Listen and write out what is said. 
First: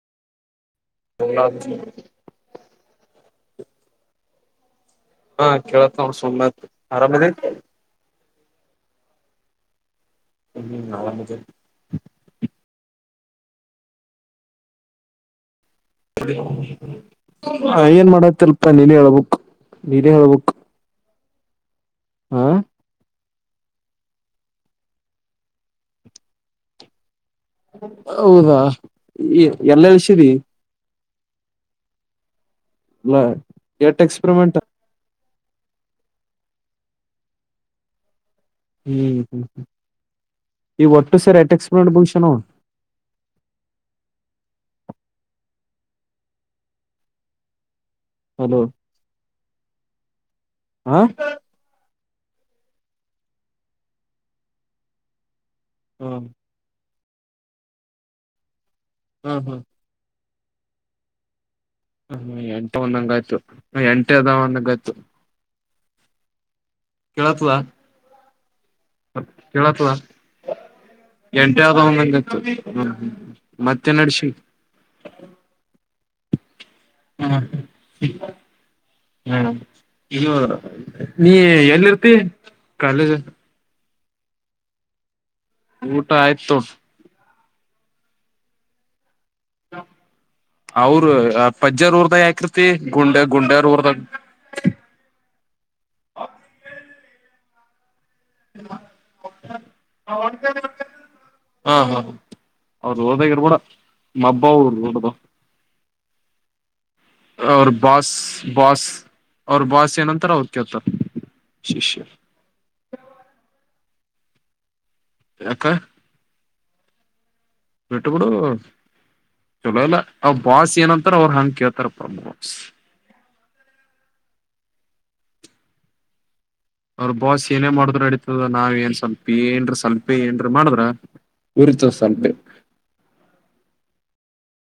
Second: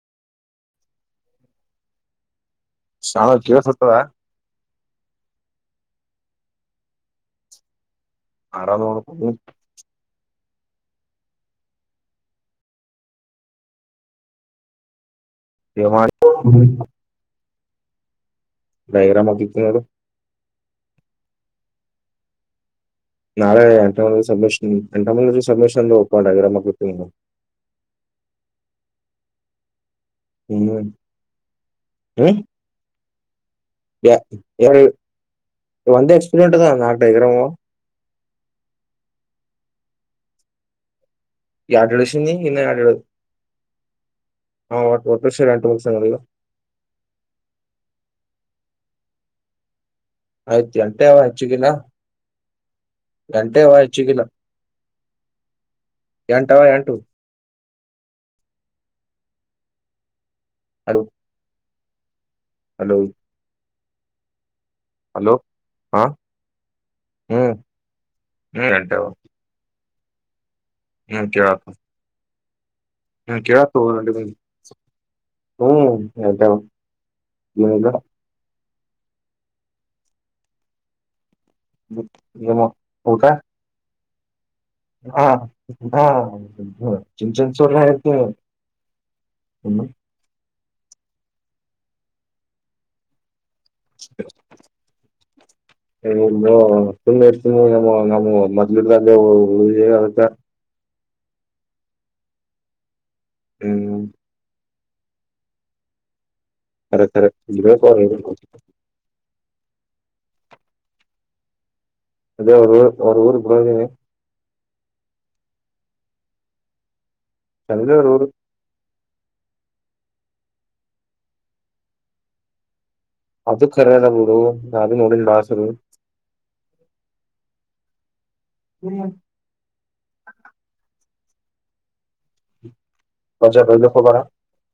ಹನಾ ಶಾವ ಕೇಳತ್ತದ ಹಾ ಕೇಳತ್ ನೋಡು ಸುಮ್ಮತ್ ಆರಾಮದಿ ಆರಾಮ್ ನೋಡು ಕು ಹ ನ ಮುೆ ಮಾಡಿ ಹ ಏನ್ ಮಾಡತಿಲ್ಪ ನೀಲಿ ಡೈಗ್ರಾಮ್ ಹೇಳ್ಬೇಕುಕ್ ಹಾಕಿರ್ತೀನಿ ನೋಡು ನೀಲಿೇ ಹೇಳ್ಬುಕ್ ಆಾ ನಾಳೆ ಎಂಟಂದ ಸ್ಮಿಷನ್ ಎಂಟಮಂದ ಸ್ಮಿಷನ್ ಓಪೊಂಡ್ ಆಗಿರ ಮಕ್ಕಳ ತಿ ಹೌದಾ ಎಲ್ಲಳ್ಸರಿ ಹ್ಮೂ ಹಾ ನ ಯ ಯಾರ ಒಂದ ಎಕ್ಸ್ಪೀರಿಂಟ್ ನಾಕಗ್ರ ಹ್ಮ್ ಹ್ಮ್ ಹ್ಮ ಈ ಒಟ್ಟು ಸರಿ ಈ ಆಠಳಸ ನೀ ನ ಆಠಳ ಹಾಟ ಶ ರಂಟವ ಸಲ್ಲ ಹಲೋ ಆಯ್ತ್ ಹ ಎಂಟೆವ ಎಚ್ಚುಗಿನ ಎಂಟೆವ ಎಚ್ಚುಗಿನ ಹಾಂ ಎಂಟವ ಎಂಟು ಹಾ ಹಾ ಅಲೋ ಹ ಎಂಟು ಅಂದಂಗಾಯ್ತು ಎಂಟೆ ಅದವ್ ಅಂದ್ ಬೇ ತು ಹಲೋ ಹಾ ಹ್ಞ ಹ್ಞೂ ಎಂಟೇವ ಕೇಳತ್ವಾ ಎಂಟೆ ಆದಾವು ಅಂದಂಗತ್ತು ಹಾ ಕೇಳಾಕ್ ಹೋಗದಿಲ್ರಿ ಭೈ ಹ್ಮ್ ಕೇಳ್ತೆವ್--ಗ ಹಾ ಇದು ನೀ ಎಲ್ಲಿ ಇರ್ತಿ ಏನೋ ಊಟ ಕಾಲೇಜತ್ರ್ ಹಾ ಹ ಊಟ ಆಯ್ತು ಹ ಚಿಂಚನ್ಚಡ್ರ ಎದ್ದು ಅವ್ರು ರ ಪಜ್ಜರೂರ್ದ ಯಾಕಿರ್ತಿ ಗುಂಡೆ ಗುಂಡ್ಯಾರೂರ್ದಾಗ್ ಇವ್ರಿಬ್ರು ಸುಮ್ನೆ ಇರು ಸುಮ್ನೆ ನಮ್ಮ ನ ಮೊದ್ಲಿಡ್ದಗೆ ಉಳ್ದಿವೀ ಅದ್ಕ ಹಾ ಹಾ ಅವ್ರ್ ಹೋದಾಗಿರ್ಬೇಡ ಹ್ಮ್ ಮಬ್ಬ ಅವ್ರು ಡ್ದ ಖರೆ ಖರೆ ಅವ್ರ್ ಇರ್ಬೇಕು ಅವ್ರ ಬಾಸ್ ಇರ್ಬೇಕು. ಬಾಸ್ ಅವ್ರ ಬಾಸ್ ಏನಂತರ ಅವ್ರ್ ಕೇಳ್ತಾರ ಶಿಷ್ಯ ಅದೇ ಅವ್ರ ಅವ್ರುರಿಗ್ ಬರವದಿನಿ ಏಕೆ ಚಂದ್ರ ಬಿಟ್ಟ ಅವ್ರ ಊರು ಬಿಡು ಚಲೋ ಎಲ್ಲ ಅವ ಬಾಸ್ ಏನಂತಾರ ಅವ್ರು ಹಂಗ ಕೇಳ್ತಾರ ಪ್ರ್ರ್ಮ ಬಾಸ್ ಅದು ಕರ ಅದ ಬಿಡು ಅದು ನೋಡನ್ ಬಾಸರು ಅವ್ರ ಬಾಸ್ ಏನೇ ಮಾಡ್ ಅಡಿತತದ ನಾವ ಏನ್ ಸ್ವಲ್ಪ ಏನ್ ಸ್ವಲ್ಪೆ ಏನ್ ಮಾಡಿದ್ರ ಉರಿತ ಸ್ವಲ್ಪೆ ಪರಜ [unintelligible]